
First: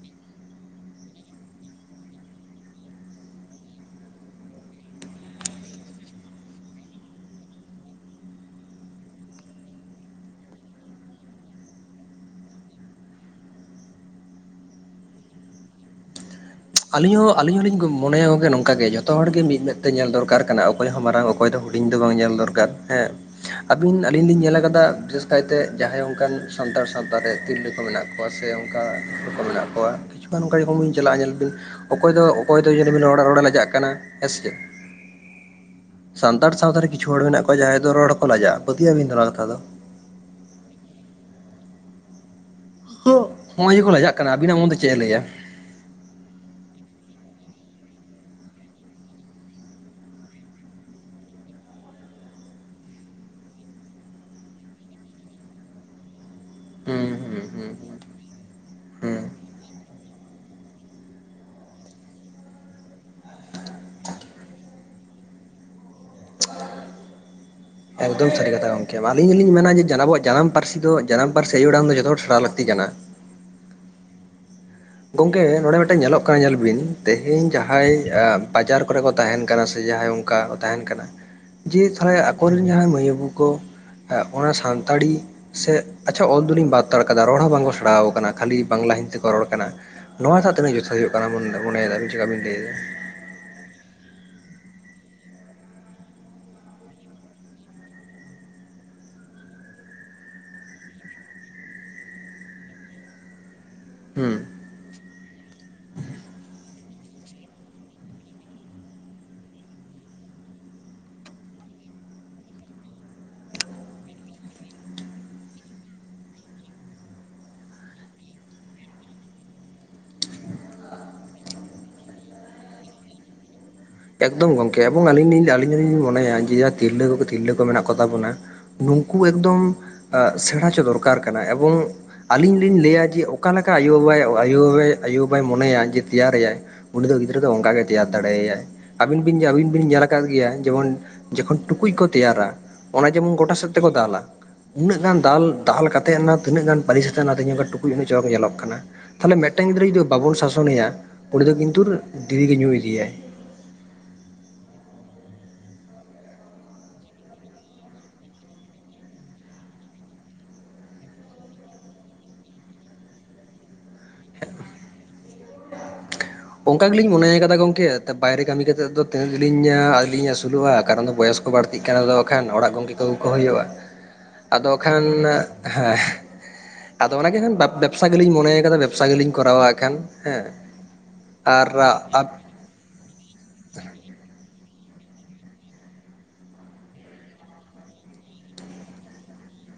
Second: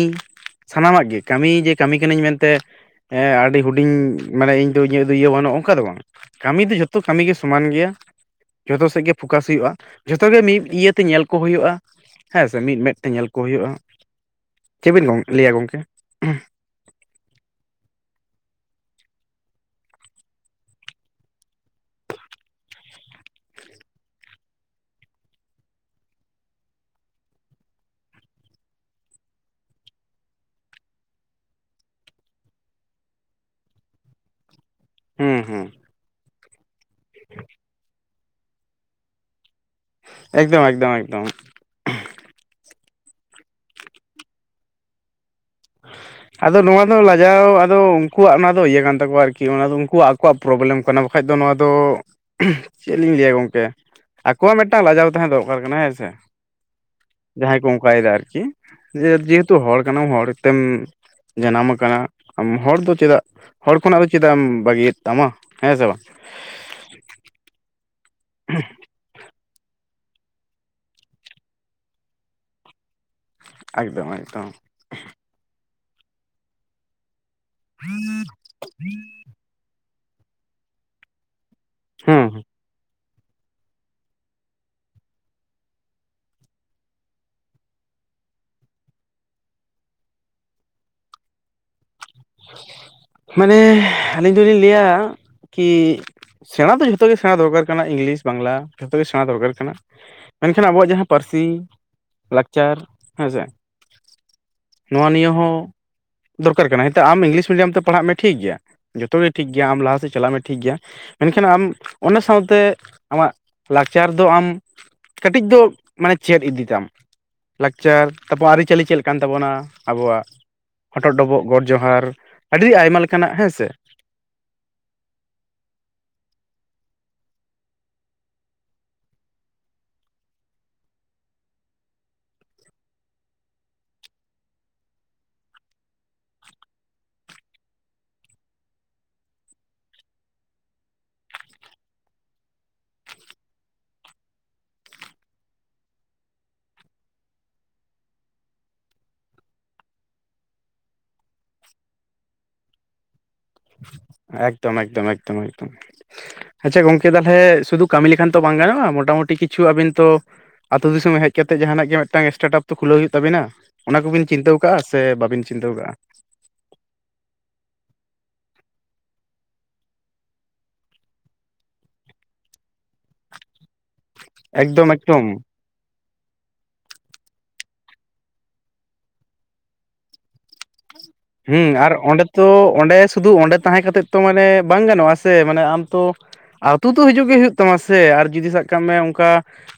ᱥᱟᱱᱟᱢᱟᱜ ᱜᱮ ᱠᱟᱹᱢᱤ ᱡᱮ ᱠᱟᱹᱢᱤ ᱠᱟᱹᱱᱟᱹᱧ ᱢᱮᱱᱛᱮᱼᱼ ᱦᱮᱸ ᱟᱹᱰᱤ ᱦᱩᱰᱤᱧ ᱢᱟᱱᱮ ᱤᱧ ᱫᱚ ᱤᱧᱟᱹᱜ ᱫᱚ ᱤᱭᱟᱹ ᱵᱟᱹᱱᱩᱜᱼᱟ ᱚᱱᱠᱟ ᱫᱚ ᱵᱟᱝᱟ ᱾ ᱠᱟᱹᱢᱤ ᱫᱚ ᱡᱚᱛᱚ ᱠᱟᱹᱢᱤᱜᱮ ᱥᱚᱢᱟᱱ ᱜᱮᱭᱟ ᱡᱷᱚᱛᱚ ᱥᱮᱫ ᱜᱮᱼᱼ ᱯᱷᱳᱠᱟᱥ ᱦᱩᱭᱩᱜᱼᱟ, ᱡᱷᱚᱛᱚ ᱜᱮ ᱢᱤᱫ ᱤᱭᱟᱹᱛᱮ ᱧᱮᱞ ᱠᱚ ᱦᱩᱭᱩᱜᱼᱟ ᱾ ᱦᱮᱸᱥᱮ ᱢᱤᱫ ᱢᱮᱫ ᱛᱮ ᱧᱮᱞ ᱠᱚ ᱦᱩᱭᱩᱜᱼᱟ ᱪᱮᱵᱤᱱ ᱜᱚᱝ ᱞᱟᱹᱭᱟ ᱜᱚᱝᱠᱮ ᱾ ᱟᱹᱞᱤᱧ ᱦᱚᱸ ᱟᱹᱞᱤᱧ ᱦᱚᱞᱤᱧ ᱢᱚᱱᱮᱭᱟᱜᱮ ᱱᱚᱝᱠᱟ ᱜᱮ ᱡᱚᱛᱚ ᱦᱚᱲ ᱜᱮ ᱢᱤᱫ ᱢᱮᱫ ᱛᱮ ᱧᱮᱞ ᱫᱚᱨᱠᱟᱨ ᱠᱟᱱᱟ ᱚᱠᱚᱭ ᱦᱚᱸ ᱢᱟᱨᱟᱝ ᱚᱠᱛᱼᱼ ᱚᱠᱚᱭ ᱫᱚ ᱦᱩᱰᱤᱧ ᱫᱚ ᱵᱟᱝ ᱧᱮᱞ ᱫᱚᱨᱠᱟᱨ ᱦᱮᱸ ᱾ ᱟᱹᱵᱤᱱ ᱟᱞᱤᱧ ᱞᱤᱧ ᱧᱮᱞ ᱞᱟᱠᱟᱫᱟ ᱵᱤᱥᱮᱥ ᱠᱟᱭᱛᱮ ᱡᱟᱦᱟᱸᱭ ᱚᱱᱠᱟᱱ ᱥᱟᱱᱛᱟᱲ ᱥᱟᱶᱛᱟᱨ ᱨᱮ ᱛᱤᱨᱞᱟᱹ ᱠᱚ ᱢᱮᱱᱟᱜ ᱠᱚᱣᱟᱼᱼ ᱠᱚᱣᱟ ᱥᱮ ᱚᱱᱠᱟ ᱠᱚ ᱢᱮᱱᱟᱜ ᱠᱚᱣᱟ ᱠᱤᱪᱷᱩᱜᱟᱱ ᱚᱱᱠᱟ ᱡᱚᱠᱷᱚᱱ ᱵᱤᱱ ᱪᱟᱞᱟᱜᱼᱟ ᱧᱮᱞ ᱵᱤᱱᱼᱼ ᱚᱠᱚᱭ ᱫᱚ ᱚᱠᱚᱭ ᱫᱚ ᱧᱮᱞᱮᱵᱤᱱ ᱦᱚᱲᱟᱜ ᱨᱚᱲᱮ ᱞᱟᱡᱟᱜ ᱠᱟᱱᱟ ᱦᱮᱸᱥᱮ ᱾ ᱦᱩᱸ ᱦᱩᱸ ᱾ ᱥᱟᱱᱛᱟᱲ ᱥᱟᱶᱛᱟ ᱨᱮ ᱠᱤᱪᱷᱩ ᱦᱚᱲ ᱢᱮᱱᱟᱜ ᱠᱚᱣᱟ ᱡᱟᱦᱟᱸᱭ ᱫᱚ ᱨᱚᱲ ᱠᱚ ᱞᱟᱡᱟᱜᱼᱟ, ᱯᱟᱹᱛᱭᱟᱹ ᱟᱵᱤᱱ ᱚᱱᱟ ᱠᱟᱛᱷᱟ ᱫᱚ ᱾ ᱮᱠᱫᱚᱢ ᱮᱠᱫᱚᱢ ᱮᱠᱫᱚᱢ ᱾ ᱛᱚ ᱱᱚᱭᱟ ᱡᱩᱫᱤ ᱜᱮᱠᱚ ᱞᱟᱡᱟᱜ ᱠᱟᱱᱟ ᱟᱵᱤᱱᱟᱜ ᱢᱚᱱᱮ ᱪᱮᱫ ᱮ ᱞᱟᱹᱭᱟ? ᱟᱫᱚ ᱱᱚᱣᱟ ᱫᱚ ᱞᱟᱡᱟᱣ ᱟᱫᱚ ᱩᱱᱠᱩᱣᱟᱜ ᱚᱱᱟ ᱫᱚ ᱤᱭᱟᱹ ᱠᱟᱱ ᱛᱟᱠᱚᱣᱟ ᱟᱨᱠᱤ ᱚᱱᱟ ᱩᱱᱠᱩ ᱟᱠᱚᱣᱟᱜᱼᱼ ᱯᱨᱚᱵᱞᱮᱢ ᱠᱟᱱᱟ, ᱵᱟᱠᱷᱟᱡ ᱫᱚ ᱱᱚᱣᱟ ᱫᱚ ᱪᱮᱫ ᱞᱤᱧ ᱞᱟᱹᱭᱟ ᱜᱚᱢᱠᱮ ᱾ ᱟᱠᱚᱣᱟᱜ ᱢᱤᱫᱴᱟᱝ ᱞᱟᱡᱟᱣ ᱛᱟᱦᱮᱸ ᱫᱚᱨᱠᱟᱨ ᱠᱟᱱᱟ ᱦᱮᱸ ᱥᱮ ᱦᱩᱸ ᱾ ᱦᱩᱸ ᱡᱟᱦᱟᱸᱭ ᱠᱚ ᱦᱩᱸ ᱦᱩᱸ ᱚᱱᱠᱟᱭᱮᱫᱟ ᱟᱨᱠᱤ ᱡᱮ ᱦᱩᱸ ᱡᱮᱦᱮᱛᱩ ᱦᱚᱲ ᱠᱟᱱᱟᱢ ᱦᱚᱲ ᱛᱮᱢᱼᱼ ᱡᱟᱱᱟᱢ ᱟᱠᱟᱱᱟ ᱟᱢ ᱦᱚᱲ ᱫᱚ ᱪᱮᱫᱟᱜ ᱦᱚᱲ ᱠᱷᱚᱱᱟᱜ ᱫᱚ ᱪᱮᱫᱟᱜ ᱮᱢ ᱵᱟᱹᱜᱤᱭᱮᱫ ᱛᱟᱢᱟ ᱦᱮᱸ ᱥᱮ ᱵᱟᱝ ᱾ ᱮᱠᱫᱚᱢ ᱥᱟᱹᱨᱤ ᱠᱟᱛᱷᱟ ᱜᱚᱝᱠᱮ, ᱟᱞᱤᱧ ᱫᱚᱞᱤᱧ ᱢᱮᱱᱟ ᱡᱮᱼᱼ ᱟᱵᱚᱣᱟᱜ ᱡᱟᱱᱟᱢ ᱯᱟᱹᱨᱥᱤ ᱫᱚ ᱡᱟᱱᱟᱢ ᱯᱟᱹᱨᱥᱤ ᱟᱭᱳ ᱟᱲᱟᱝ ᱫᱚ ᱡᱚᱛᱚ ᱦᱚᱲ ᱥᱮᱬᱟ ᱞᱟᱹᱠᱛᱤ ᱠᱟᱱᱟ ᱾ ᱮᱠᱫᱚᱢ ᱮᱠᱫᱚᱢ ᱾ ᱜᱚᱝᱠᱮ ᱱᱚᱰᱮ ᱢᱤᱫᱴᱮᱱ ᱧᱮᱞᱚᱜ ᱠᱟᱱᱟ ᱧᱮᱞ ᱵᱤᱱ ᱛᱮᱦᱮᱧ ᱡᱟᱦᱟᱸᱭ ᱵᱟᱡᱟᱨ ᱠᱚᱨᱮ ᱠᱚ ᱛᱟᱦᱮᱱᱼᱼ ᱠᱟᱱᱟ ᱥᱮ ᱡᱟᱦᱟᱸᱭ ᱚᱱᱠᱟ ᱛᱟᱦᱮᱱ ᱠᱟᱱᱟ ᱡᱮ ᱛᱷᱚᱲᱟ ᱦᱮᱸ ᱟᱠᱚᱨᱮᱱ ᱡᱟᱦᱟᱸᱭ ᱢᱟᱹᱭ ᱵᱟᱹᱵᱩ ᱠᱚᱼᱼ ᱚᱱᱟ ᱥᱟᱱᱛᱟᱲᱤᱼᱼ ᱥᱮ ᱟᱪᱪᱷᱟ ᱚᱞ ᱫᱚᱞᱤᱧ ᱵᱟᱫᱽᱛᱟᱲ ᱠᱟᱫᱟ ᱨᱚᱲ ᱦᱚᱸ ᱵᱟᱝᱠᱚ ᱥᱮᱬᱟ ᱠᱟᱱᱟ, ᱠᱷᱟᱹᱞᱤ ᱵᱟᱝᱞᱟ ᱦᱤᱱᱫᱤ ᱛᱮᱠᱚ ᱨᱚᱲ ᱠᱟᱱᱟ ᱾ ᱱᱚᱣᱟ ᱥᱟᱶ ᱛᱤᱱᱟᱹᱜ ᱡᱚᱛᱷᱟᱛ ᱦᱩᱭᱩᱜ ᱠᱟᱱᱟ ᱵᱚᱱ ᱢᱚᱱᱮᱭᱟ ᱟᱵᱤᱱ ᱪᱮᱠᱟ ᱵᱤᱱ ᱞᱟᱹᱭᱮᱫᱟ ᱾ ᱢᱟᱱᱮ ᱟᱹᱞᱤᱧ ᱫᱚᱞᱤᱧ ᱞᱟᱹᱭᱟ ᱠᱤᱼᱼ ᱥᱮᱬᱟ ᱫᱚ ᱡᱷᱚᱛᱚ ᱜᱮ ᱥᱮᱬᱟ ᱫᱚᱨᱠᱟᱨ ᱠᱟᱱᱟ ᱤᱝᱞᱤᱥ ᱵᱟᱝᱞᱟ ᱡᱷᱚᱛᱚᱜ ᱜᱮ ᱥᱮᱬᱟ ᱫᱚᱨᱠᱟᱨ ᱠᱟᱱᱟ ᱾ ᱢᱮᱱᱠᱷᱟᱱ ᱟᱵᱚᱣᱟᱜ ᱡᱟᱦᱟᱸ ᱯᱟᱹᱨᱥᱤ ᱞᱟᱠᱪᱟᱨ ᱦᱮᱸ ᱥᱮᱼᱼ ᱦᱩᱸ ᱱᱚᱣᱟ ᱱᱤᱭᱟᱹ ᱦᱚᱸ ᱫᱚᱨᱠᱟᱨ ᱠᱟᱱᱟ ᱦᱮᱸ ᱾ ᱟᱢ ᱤᱝᱞᱤᱥ ᱢᱤᱤᱭᱟᱢ ᱛᱮ ᱯᱟᱲᱦᱟᱜ ᱢᱮ ᱴᱷᱤᱠ ᱜᱮᱭᱟ, ᱡᱚᱛᱚ ᱜᱮ ᱴᱷᱤᱠ ᱜᱮᱭᱟ ᱟᱢ ᱞᱟᱦᱟ ᱥᱮᱫ ᱪᱟᱞᱟᱜ ᱢᱮ ᱴᱷᱤᱠ ᱜᱮᱭᱟᱼᱼ ᱢᱮᱱᱠᱷᱟᱱ ᱟᱢ ᱚᱱᱟ ᱥᱟᱶᱛᱮ ᱟᱢᱟᱜ ᱞᱟᱠᱪᱟᱨ ᱫᱚ ᱟᱢᱼᱼ ᱠᱟᱹᱴᱤᱡ ᱫᱚ ᱢᱟᱱᱮ ᱪᱮᱫ ᱤᱫᱤ ᱛᱟᱢ ᱾ ᱞᱟᱠᱪᱟᱨ, ᱛᱟᱯᱚᱨ ᱟᱹᱨᱤᱪᱟᱹᱞᱤ ᱪᱮᱫ ᱞᱮᱠᱟᱱ ᱠᱟᱱ ᱛᱟᱵᱚᱱᱟ ᱟᱵᱚᱣᱟᱜ ᱦᱚᱴᱚᱜ ᱰᱚᱵᱚᱜ ᱜᱚᱰᱼᱼ ᱡᱚᱦᱟᱨ ᱟᱹᱰᱤ ᱟᱭᱢᱟ ᱞᱮᱠᱟᱱᱟᱜ ᱦᱮᱸ ᱥᱮ ᱾ ᱮᱠᱫᱚᱢ ᱜᱚᱝᱠᱮ ᱮᱵᱚᱝ ᱟᱞᱤᱧ ᱟᱞᱤᱧ ᱫᱚᱞᱤᱧ ᱢᱚᱱᱮᱭᱟ ᱡᱮ ᱛᱤᱨᱞᱟᱹ ᱛᱤᱨᱞᱟᱹ ᱠᱚ ᱢᱮᱱᱟᱜ ᱠᱚ ᱛᱟᱵᱚᱱᱟᱼᱼ ᱱᱩᱠᱩ ᱮᱠᱫᱚᱢ ᱥᱮᱬᱟ ᱪᱚ ᱫᱚᱨᱠᱟᱨ ᱠᱟᱱᱟ ᱾ ᱮᱵᱚᱝᱼᱼ ᱟᱞᱤᱧ ᱞᱤᱧ ᱞᱟᱹᱭᱟ ᱡᱮ ᱚᱠᱟ ᱞᱮᱠᱟ ᱟᱭᱳ ᱵᱟᱵᱟᱭ ᱟᱭᱳ ᱟᱭᱳ ᱵᱟᱵᱟᱭ ᱢᱚᱱᱮᱭᱟ ᱡᱮ ᱛᱮᱭᱟᱨᱮᱟᱭᱼᱼ ᱩᱱᱤ ᱫᱚ ᱜᱤᱫᱽᱨᱟᱹ ᱫᱚ ᱚᱱᱠᱟ ᱜᱮᱭ ᱛᱮᱭᱟᱨ ᱫᱟᱲᱮᱭᱟᱭᱟ ᱾ ᱟᱹᱵᱤᱱ ᱵᱤᱱ ᱟᱹᱵᱤᱱ ᱵᱤᱱ ᱧᱮᱞ ᱟᱠᱟᱫ ᱜᱮᱭᱟ ᱡᱮᱢᱚᱱ ᱡᱚᱠᱷᱚᱱ ᱴᱩᱠᱩᱡ ᱠᱚ ᱛᱮᱭᱟᱨᱟᱼᱼ ᱚᱱᱟ ᱡᱮᱢᱚᱱ ᱜᱚᱴᱟ ᱥᱮᱫ ᱛᱮᱠᱚ ᱫᱟᱞᱟ ᱾ ᱩᱱᱟᱹᱜ ᱜᱟᱱ ᱫᱟᱞ ᱫᱟᱞ ᱠᱟ ᱠᱟᱛᱮᱫ ᱚᱱᱟ ᱛᱤᱱᱟᱹᱜ ᱜᱟᱱ ᱵᱟᱨᱤᱥ ᱥᱟᱛᱮᱜ ᱚᱱᱟᱛᱮ ᱧᱚᱜ ᱴᱩᱠᱩᱡ ᱩᱱᱟᱹᱜ ᱪᱚᱨᱚᱠ ᱧᱮᱞᱚᱜ ᱠᱟᱱᱟ ᱾ ᱛᱟᱦᱚᱞᱮ ᱢᱤᱫᱴᱟᱝ ᱜᱤᱫᱽᱨᱟᱹ ᱡᱩᱫᱤ ᱵᱟᱵᱚᱱ ᱥᱟᱥᱚᱱᱮᱭᱟ, ᱩᱱᱤᱫ ᱫᱚ ᱠᱤᱱᱛᱩ ᱰᱮᱞᱤ ᱜᱮ ᱧᱩᱭ ᱤᱫᱤᱭᱟ᱾ ᱮᱠᱫᱚᱢ, ᱮᱠᱫᱚᱢ, ᱮᱠᱫᱚᱢ, ᱮᱠᱫᱚᱢ᱾ ᱟᱪᱪᱷᱟ ᱜᱚᱝᱠᱮ, ᱛᱟᱦᱚᱞᱮ ᱥᱩᱫᱷᱩ ᱠᱟᱹᱢᱤ ᱞᱮᱠᱷᱟᱱ ᱛᱚ ᱵᱟᱝ ᱜᱟᱱᱚᱜᱼᱟ᱾ ᱢᱚᱴᱟᱢᱩᱴᱤ ᱠᱤᱪᱷᱩ ᱟᱵᱤᱱ ᱛᱚ ᱟᱹᱛᱩ ᱫᱤᱥᱚᱢ ᱦᱮᱡ ᱠᱟᱛᱮ ᱡᱟᱦᱟᱱᱟᱜ ᱜᱮ ᱢᱤᱫᱴᱟᱝ ᱥᱴᱟᱴᱯᱚ ᱠᱷᱩᱞᱟᱹᱣ ᱦᱩᱭᱩᱜ ᱛᱟᱵᱤᱱᱟ? ᱚᱱᱟ ᱠᱚᱵᱤᱱ ᱪᱤᱱᱛᱟᱹᱣ ᱠᱟᱜᱼᱟ ᱥᱮ ᱵᱟᱹᱵᱤᱱ ᱪᱤᱱᱛᱟᱹᱣ ᱠᱟᱜᱼᱟ᱾ ᱚᱱᱠᱟ ᱜᱮᱞᱤᱧ ᱢᱚᱱᱮᱭ ᱟᱠᱟᱫᱟ, ᱜᱚᱝᱠᱮ ᱵᱟᱭᱨᱮ ᱠᱟᱹᱢᱤ ᱠᱟᱛᱮᱫ ᱫᱚ ᱛᱤᱱᱟᱹᱜ ᱜᱮᱧ ᱟᱹᱞᱤᱧ ᱟᱹᱥᱩᱞᱚᱜᱼᱟ᱾ ᱠᱟᱨᱚᱱ ᱵᱚᱭᱚᱥ ᱵᱟᱹᱲᱛᱤᱜ ᱠᱟᱱᱟ᱾ ᱟᱫᱚ ᱵᱟᱠᱷᱟᱱ ᱚᱲᱟᱜ ᱜᱚᱝᱠᱮ ᱠᱚᱜᱮ ᱠᱚ ᱦᱩᱭᱩᱜᱼᱟ᱾ ᱟᱫᱚ ᱮᱠᱫᱚᱢ ᱵᱟᱠᱷᱟᱱ ᱮᱠᱫᱚᱢ ᱦᱮᱸ᱾ ᱟᱫᱚ ᱚᱱᱟᱜᱮ ᱦᱟᱱ ᱵᱮᱵᱥᱟ ᱜᱮᱞᱤᱧ ᱢᱚᱱᱮᱭ ᱠᱟᱫᱟ᱾ ᱵᱮᱵᱽᱥᱟ ᱜᱮᱞᱤᱧ ᱠᱚᱨᱟᱣᱟᱜ ᱠᱷᱟᱱ ᱦᱮᱸ᱾ ᱦᱩᱸ ᱟᱨ ᱚᱸᱰᱮ ᱛᱚ, ᱚᱸᱰᱮ ᱥᱩᱫᱩ, ᱚᱸᱰᱮ ᱛᱟᱦᱮᱸ ᱠᱟᱛᱮ ᱛᱚ, ᱢᱟᱱᱮ ᱵᱟᱝ ᱜᱟᱱᱚᱜᱼᱟ ᱥᱮ ᱢᱟᱱᱮ ᱟᱢ ᱛᱚ ᱟᱹᱛᱩ ᱛᱚ ᱦᱤᱡᱩᱜ ᱜᱮ ᱦᱩᱭᱩᱜ ᱛᱟᱢᱟ ᱥᱮ ᱟᱨ ᱡᱩᱫᱤ ᱥᱟᱵ ᱠᱟᱜ ᱢᱮ ᱚᱱᱠᱟ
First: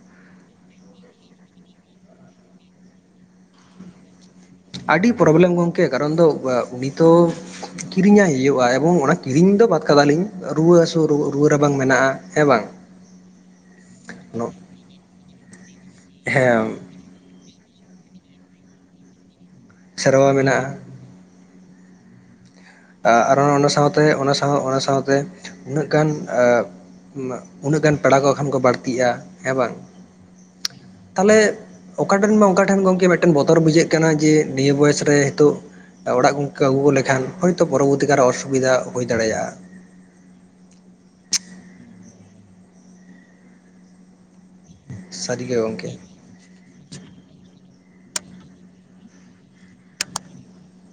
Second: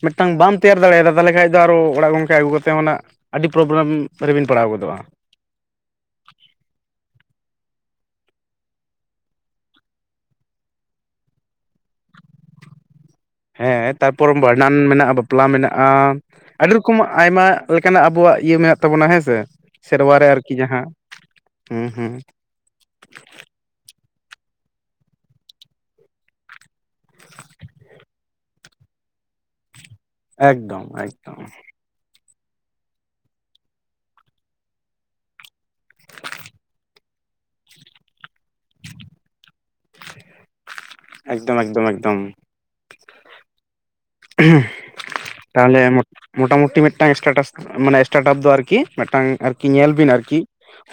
ᱢᱤᱫᱴᱟᱝ ᱵᱟᱢ ᱛᱮᱭᱟᱨ ᱫᱟᱲᱮᱭᱟᱫᱟ ᱛᱟᱦᱚᱞᱮ ᱠᱷᱟᱱ ᱫᱚ ᱟᱨᱚ ᱚᱲᱟᱜ ᱜᱚᱢᱠᱮ ᱟᱹᱜᱩ ᱠᱟᱛᱮᱱᱟᱜ ᱟᱹᱰᱤ ᱯᱨᱚᱵᱞᱮᱢ ᱚᱠᱟ ᱨᱮᱵᱤᱱ ᱯᱟᱲᱦᱟᱣ ᱜᱚᱫᱚᱜᱼᱟ? ᱟᱹᱰᱤ ᱯᱨᱚᱵᱞᱮᱢ ᱜᱚᱝᱠᱮ ᱠᱟᱨᱚᱱ ᱫᱚ ᱩᱱᱤ ᱛᱚ ᱠᱤᱨᱤᱧᱟᱭ ᱦᱩᱭᱩᱜᱼᱟ᱾ ᱮᱵᱚᱝ ᱚᱱᱟ ᱠᱤᱨᱤᱧ ᱫᱚ ᱵᱟᱫᱽ ᱠᱟᱫᱟᱞᱤᱧ ᱨᱩᱣᱟᱹ ᱦᱟᱹᱥᱩ ᱨᱩᱣᱟᱹ ᱨᱟᱵᱟᱝ ᱢᱮᱱᱟᱜᱼᱟ, ᱦᱮᱸ ᱵᱟᱝ? ᱦᱮᱸ ᱛᱟᱨᱯᱚᱨ ᱵᱷᱟᱸᱰᱟᱱ ᱢᱮᱱᱟᱜᱼᱟ, ᱵᱟᱯᱞᱟ ᱢᱮᱱᱟᱜᱼᱟ, ᱟᱹᱰᱤ ᱦᱮᱸ ᱨᱚᱠᱚᱢ ᱟᱭᱢᱟ ᱞᱮᱠᱟᱱᱟᱜ ᱟᱵᱚᱣᱟᱜ ᱤᱭᱟᱹ ᱢᱮᱱᱟᱜ ᱛᱟᱵᱚᱱᱟ ᱦᱮᱸ ᱥᱮ? ᱥᱮᱨᱣᱟᱨ ᱨᱮ ᱥᱮᱨᱣᱟ ᱟᱨᱠᱤ ᱢᱮᱱᱟᱜᱼᱟ ᱡᱟᱦᱟᱸ ᱦᱮᱸ ᱦᱩᱸ᱾ ᱟᱨ ᱚᱱᱟ ᱥᱟᱶᱛᱮ, ᱚᱱᱟ ᱥᱟᱶ, ᱚᱱᱟ ᱥᱟᱶᱛᱮ ᱩᱱᱟᱹᱜ ᱜᱟᱱ ᱮ ᱩᱱᱟᱹᱜ ᱜᱟᱱ ᱯᱮᱲᱟ ᱠᱚ ᱠᱷᱟᱱ ᱠᱚ ᱵᱟᱹᱲᱛᱤᱜᱼᱟ ᱦᱮᱸ ᱵᱟᱝ? ᱮᱠᱫᱚᱢ ᱮᱠᱫᱚᱢ᱾ ᱛᱟᱦᱚᱞᱮ ᱚᱠᱟᱴᱷᱮᱱ ᱢᱟ ᱚᱠᱟ ᱴᱷᱮᱱ ᱜᱚᱢᱠᱮ ᱢᱤᱫᱴᱮᱱ ᱵᱚᱛᱚᱨ ᱵᱩᱡᱷᱟᱹᱜ ᱠᱟᱱᱟ, ᱡᱮ ᱱᱤᱭᱟᱹ ᱵᱚᱭᱮᱥ ᱨᱮ ᱱᱤᱛᱚᱜ ᱚᱲᱟᱜ ᱜᱚᱢᱠᱮ ᱟᱹᱜᱩ ᱞᱮᱠᱷᱟᱱ, ᱦᱚᱭᱛᱚ ᱯᱚᱨᱚᱵᱚᱨᱛᱤ ᱠᱟᱞᱨᱮ ᱚᱥᱩᱵᱤᱫᱷᱟ ᱦᱩᱭ ᱫᱟᱲᱮᱭᱟᱜᱼᱟ᱾ ᱮᱠᱫᱚᱢ, ᱮᱠᱫᱚᱢ, ᱮᱠᱫᱚᱢ᱾ ᱥᱟᱹᱨᱤᱜᱮ ᱛᱟᱦᱚᱞᱮ ᱜᱚᱢᱠᱮ ᱮᱢᱚᱱ [UNINTELLIGIBLE] ᱢᱚᱴᱟ ᱢᱩᱴᱤ ᱢᱤᱫᱴᱟᱝ ᱥᱴᱟᱴᱟᱥ ᱢᱟᱱᱮ ᱥᱴᱟᱴᱟᱯ ᱫᱚ ᱟᱨᱠᱤ ᱢᱤᱫᱴᱟᱝ ᱟᱨᱠᱤ ᱧᱮᱞ ᱵᱤᱱ ᱟᱨᱠᱤ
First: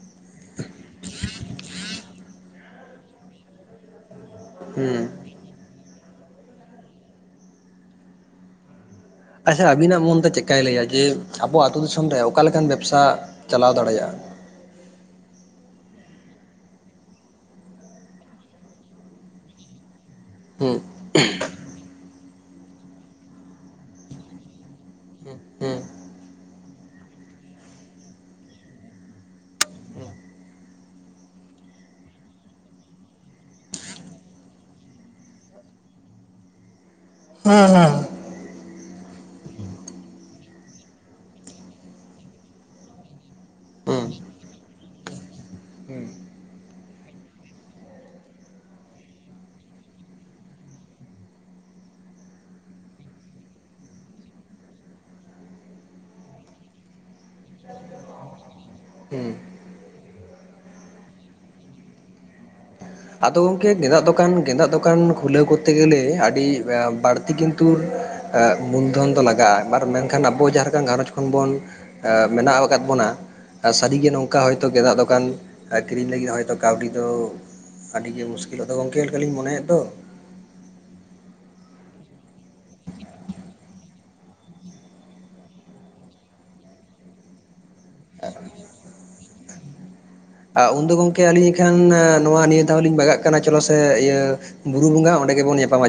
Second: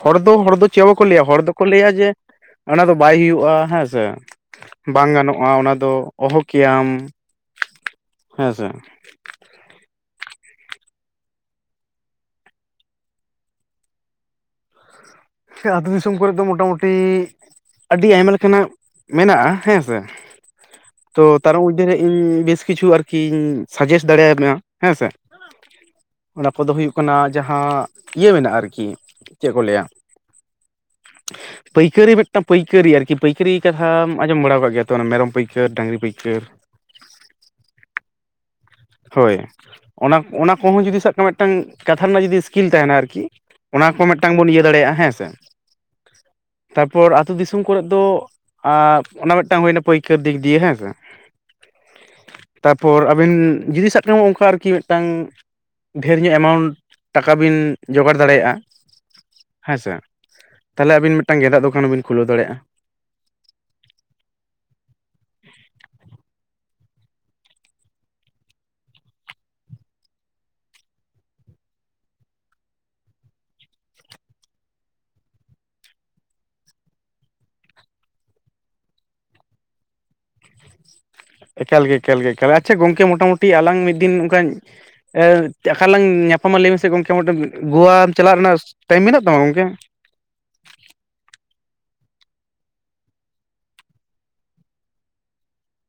ᱦᱚᱲ ᱫᱚ ᱦᱚᱲ ᱫᱚ ᱪᱮᱫ ᱵᱟᱠᱚ ᱞᱟᱹᱭᱟ᱾ ᱦᱚᱲ ᱫᱚᱠᱚ ᱞᱟᱹᱭᱟ ᱡᱮ ᱚᱱᱟ ᱫᱚ ᱵᱟᱭ ᱦᱩᱭᱩᱜᱼᱟ, ᱦᱮᱸ ᱥᱮ? ᱵᱟᱝ ᱦᱮᱸ ᱜᱟᱱᱚᱜᱼᱟ ᱚᱱᱟ ᱫᱚ᱾ ᱚᱦᱚ ᱠᱮᱭᱟᱢ᱾ ᱦᱮᱸᱥᱮ? ᱟᱪᱪᱷᱟ ᱟᱹᱵᱤᱱᱟᱜ ᱢᱚᱱᱛᱮ ᱪᱤᱠᱟᱭ ᱞᱟᱹᱭᱟ? ᱡᱮ ᱟᱵᱚ ᱟᱹᱛᱩ ᱫᱤᱥᱚᱢ ᱨᱮ ᱚᱠᱟ ᱞᱮᱠᱟᱱ ᱵᱮᱵᱽᱥᱟ ᱪᱟᱞᱟᱣ ᱫᱟᱲᱮᱭᱟᱜᱼᱟ? ᱦᱮᱸ ᱟᱹᱛᱩ ᱫᱤᱥᱚᱢ ᱠᱚᱨᱮᱫ ᱫᱚ ᱢᱚᱴᱟᱢᱩᱴᱤ ᱟᱹᱰᱤ ᱟᱭᱢᱟ ᱞᱮᱠᱟ ᱱᱟᱜ ᱢᱮᱱᱟᱜᱼᱟ᱿ ᱦᱮᱸ ᱥᱮ? ᱦᱮᱸ᱾ ᱛᱚ ᱛᱟᱨ ᱢᱚᱫᱽᱫᱷᱮᱨᱮ ᱤᱧ ᱵᱮᱥ ᱠᱤᱪᱷᱩ ᱟᱨᱠᱤᱧ ᱥᱟᱡᱮᱥᱴ ᱫᱟᱲᱮᱭᱟ ᱢᱮᱭᱟ, ᱦᱮᱸᱥᱮ? ᱚᱸ ᱚᱱᱟ ᱠᱚᱫᱚ ᱦᱩᱭᱩᱜ ᱠᱟᱱᱟ ᱡᱟᱦᱟᱸ ᱤᱭᱟᱹ ᱢᱮᱱᱟᱜᱼᱟ, ᱟᱨᱠᱤ ᱪᱮᱫ ᱠᱚ ᱞᱟᱹᱭᱟ? ᱦᱮ [UNINTELLIGIBLE] ᱯᱟᱹᱭᱠᱟᱹᱨᱤ ᱢᱤᱫᱴᱟᱝ ᱯᱟᱹᱭᱠᱟᱹᱨᱤ ᱟᱨᱠᱤ ᱯᱟᱹᱭᱠᱟᱹᱨᱤ ᱠᱟᱛᱷᱟᱢ ᱟᱸᱡᱚᱢ ᱵᱟᱲᱟᱣ ᱟᱠᱟᱫ ᱜᱮᱭᱟ ᱛᱚ᱾ ᱢᱮᱨᱚᱢ ᱯᱟᱹᱭᱠᱟᱹᱨ ᱰᱟᱹᱜᱽᱨᱤ ᱯᱟᱹᱭᱟᱹᱨ ᱦᱮᱸ ᱦᱮᱸ᱾ ᱦᱳᱭ ᱚᱱᱟ ᱚᱱᱟ ᱠᱚᱦᱚᱸ ᱡᱩᱫᱤ ᱥᱟᱵ ᱠᱟᱜ ᱢᱮ ᱢᱤᱫᱴᱟᱝ ᱠᱟᱛᱷᱟ ᱨᱮᱱᱟᱜ ᱡᱩᱫᱤ ᱥᱤᱥᱠᱤᱞ ᱛᱟᱦᱮᱱᱟ᱾ ᱟᱨᱠᱤ ᱚᱱᱟ ᱠᱚ ᱦᱮᱸ ᱢᱤᱫᱴᱟᱝ ᱵᱚᱱ ᱤᱭᱟᱹ ᱫᱟᱲᱮᱭᱟᱜᱼᱟ ᱦᱮᱸ ᱥᱮ? ᱦᱮᱸ ᱛᱟᱯᱚᱨ ᱟᱹᱛᱩ ᱫᱤᱥᱚᱢ ᱠᱚᱨᱮ ᱫᱚ ᱟᱨ ᱚᱱᱟ ᱢᱤᱫᱴᱟᱝ ᱦᱩᱭᱱᱟ ᱯᱟᱹᱭᱠᱟᱹᱨ ᱫᱤᱠ ᱫᱤᱭᱮ ᱦᱮᱸ ᱥᱮ ᱛᱟᱯᱚᱨ ᱟᱵᱤᱱ ᱡᱩᱫᱤ ᱥᱟᱵ ᱠᱟᱜ ᱢᱮ ᱚᱱᱠᱟ ᱟᱨᱠᱤ ᱢᱤᱫᱴᱟᱝ ᱰᱷᱮᱨ ᱧᱚᱜ ᱮᱢᱟᱣᱩᱱᱴ ᱴᱟᱠᱟ ᱵᱤᱱ ᱡᱚᱜᱟᱲ ᱫᱟᱲᱮᱭᱟᱜᱼᱟ ᱦᱩᱸ ᱦᱮᱸ ᱥᱮ ᱛᱟᱦᱚᱞᱮ ᱟᱹᱵᱤᱱ ᱢᱤᱫᱴᱟᱝ ᱜᱮᱫᱟᱜ ᱫᱚᱠᱟᱱ ᱦᱚᱸ ᱵᱤᱱ ᱠᱷᱩᱞᱟᱹᱣ ᱫᱟᱲᱮᱭᱟᱜᱼᱟ ᱟᱫᱚ ᱜᱚᱝᱠᱮ ᱜᱮᱫᱟᱜ ᱫᱚᱠᱟᱱ ᱜᱮᱫᱟᱜ ᱫᱚᱠᱟᱱ ᱠᱷᱩᱞᱟᱹᱣ ᱠᱚᱨᱛᱮ ᱜᱮᱞᱮ ᱟᱹᱰᱤ ᱵᱟᱹᱲᱛᱤ ᱠᱤᱱᱛᱩ ᱮᱫ ᱢᱩᱞᱫᱷᱚᱱ ᱫᱚ ᱞᱟᱜᱟᱜᱼᱟ ᱢᱮᱱᱠᱷᱟᱱ ᱟᱵᱚ ᱡᱟᱦᱟᱸ ᱜᱷᱟᱸᱚᱧᱡᱽ ᱠᱷᱚᱱ ᱵᱚᱱ ᱮ ᱢᱮᱱᱟᱜ ᱟᱠᱟᱫ ᱵᱚᱱᱟ ᱥᱟᱹᱨᱤᱜᱮ ᱱᱚᱝᱠᱟ ᱦᱚᱭᱛᱚ ᱜᱮᱫᱟᱜ ᱫᱚᱠᱟᱱ ᱠᱤᱨᱤᱧ ᱞᱟᱹᱜᱤᱫ ᱦᱚᱭᱛᱚ ᱠᱟᱹᱣᱰᱤ ᱫᱚ ᱟᱹᱰᱤ ᱜᱮ ᱢᱩᱥᱠᱤᱞᱚᱜ ᱫᱚ ᱜᱚᱝᱠᱮ ᱞᱮᱠᱟᱞᱤᱧ ᱢᱚᱱᱮᱭᱮᱫ ᱫᱚ ᱮᱠᱟᱞ ᱜᱮ ᱮᱠᱟᱞ ᱜᱮ ᱮᱠᱟᱞ ᱟᱪᱪᱷᱟ ᱜᱚᱝᱠᱮ ᱢᱚᱴᱟᱢᱩᱴᱤ ᱟᱞᱟᱝ ᱢᱤᱫ ᱫᱤᱱ ᱚᱱᱠᱟ ᱮ ᱟᱠᱟ ᱞᱟᱝ ᱧᱟᱯᱟᱢᱟ ᱞᱟᱹᱭ ᱢᱮᱥᱮ ᱜᱚᱝᱠᱮ ᱢᱚᱴᱮᱱ ᱜᱳᱣᱟ ᱪᱟᱞᱟᱜ ᱨᱮᱱᱟᱜ ᱴᱟᱭᱤᱢ ᱢᱮᱱᱟᱜ ᱛᱟᱢᱟ ᱜᱚᱝᱠᱮ? ᱟ ᱩᱱᱫᱚ ᱜᱚᱝᱠᱮ ᱟᱹᱞᱤᱧ ᱮᱱᱠᱷᱟᱱ ᱱᱚᱣᱟ ᱱᱤᱭᱟᱹ ᱫᱷᱟᱣ ᱞᱤᱧ ᱵᱟᱜᱟᱜ ᱠᱟᱱᱟ ᱪᱚᱞᱚ ᱥᱮ ᱤᱭᱟᱹ ᱵᱩᱨᱩ ᱵᱚᱸᱜᱟ ᱚᱸᱰᱮ ᱜᱮᱵᱚᱱ ᱧᱟᱯᱟᱢᱟ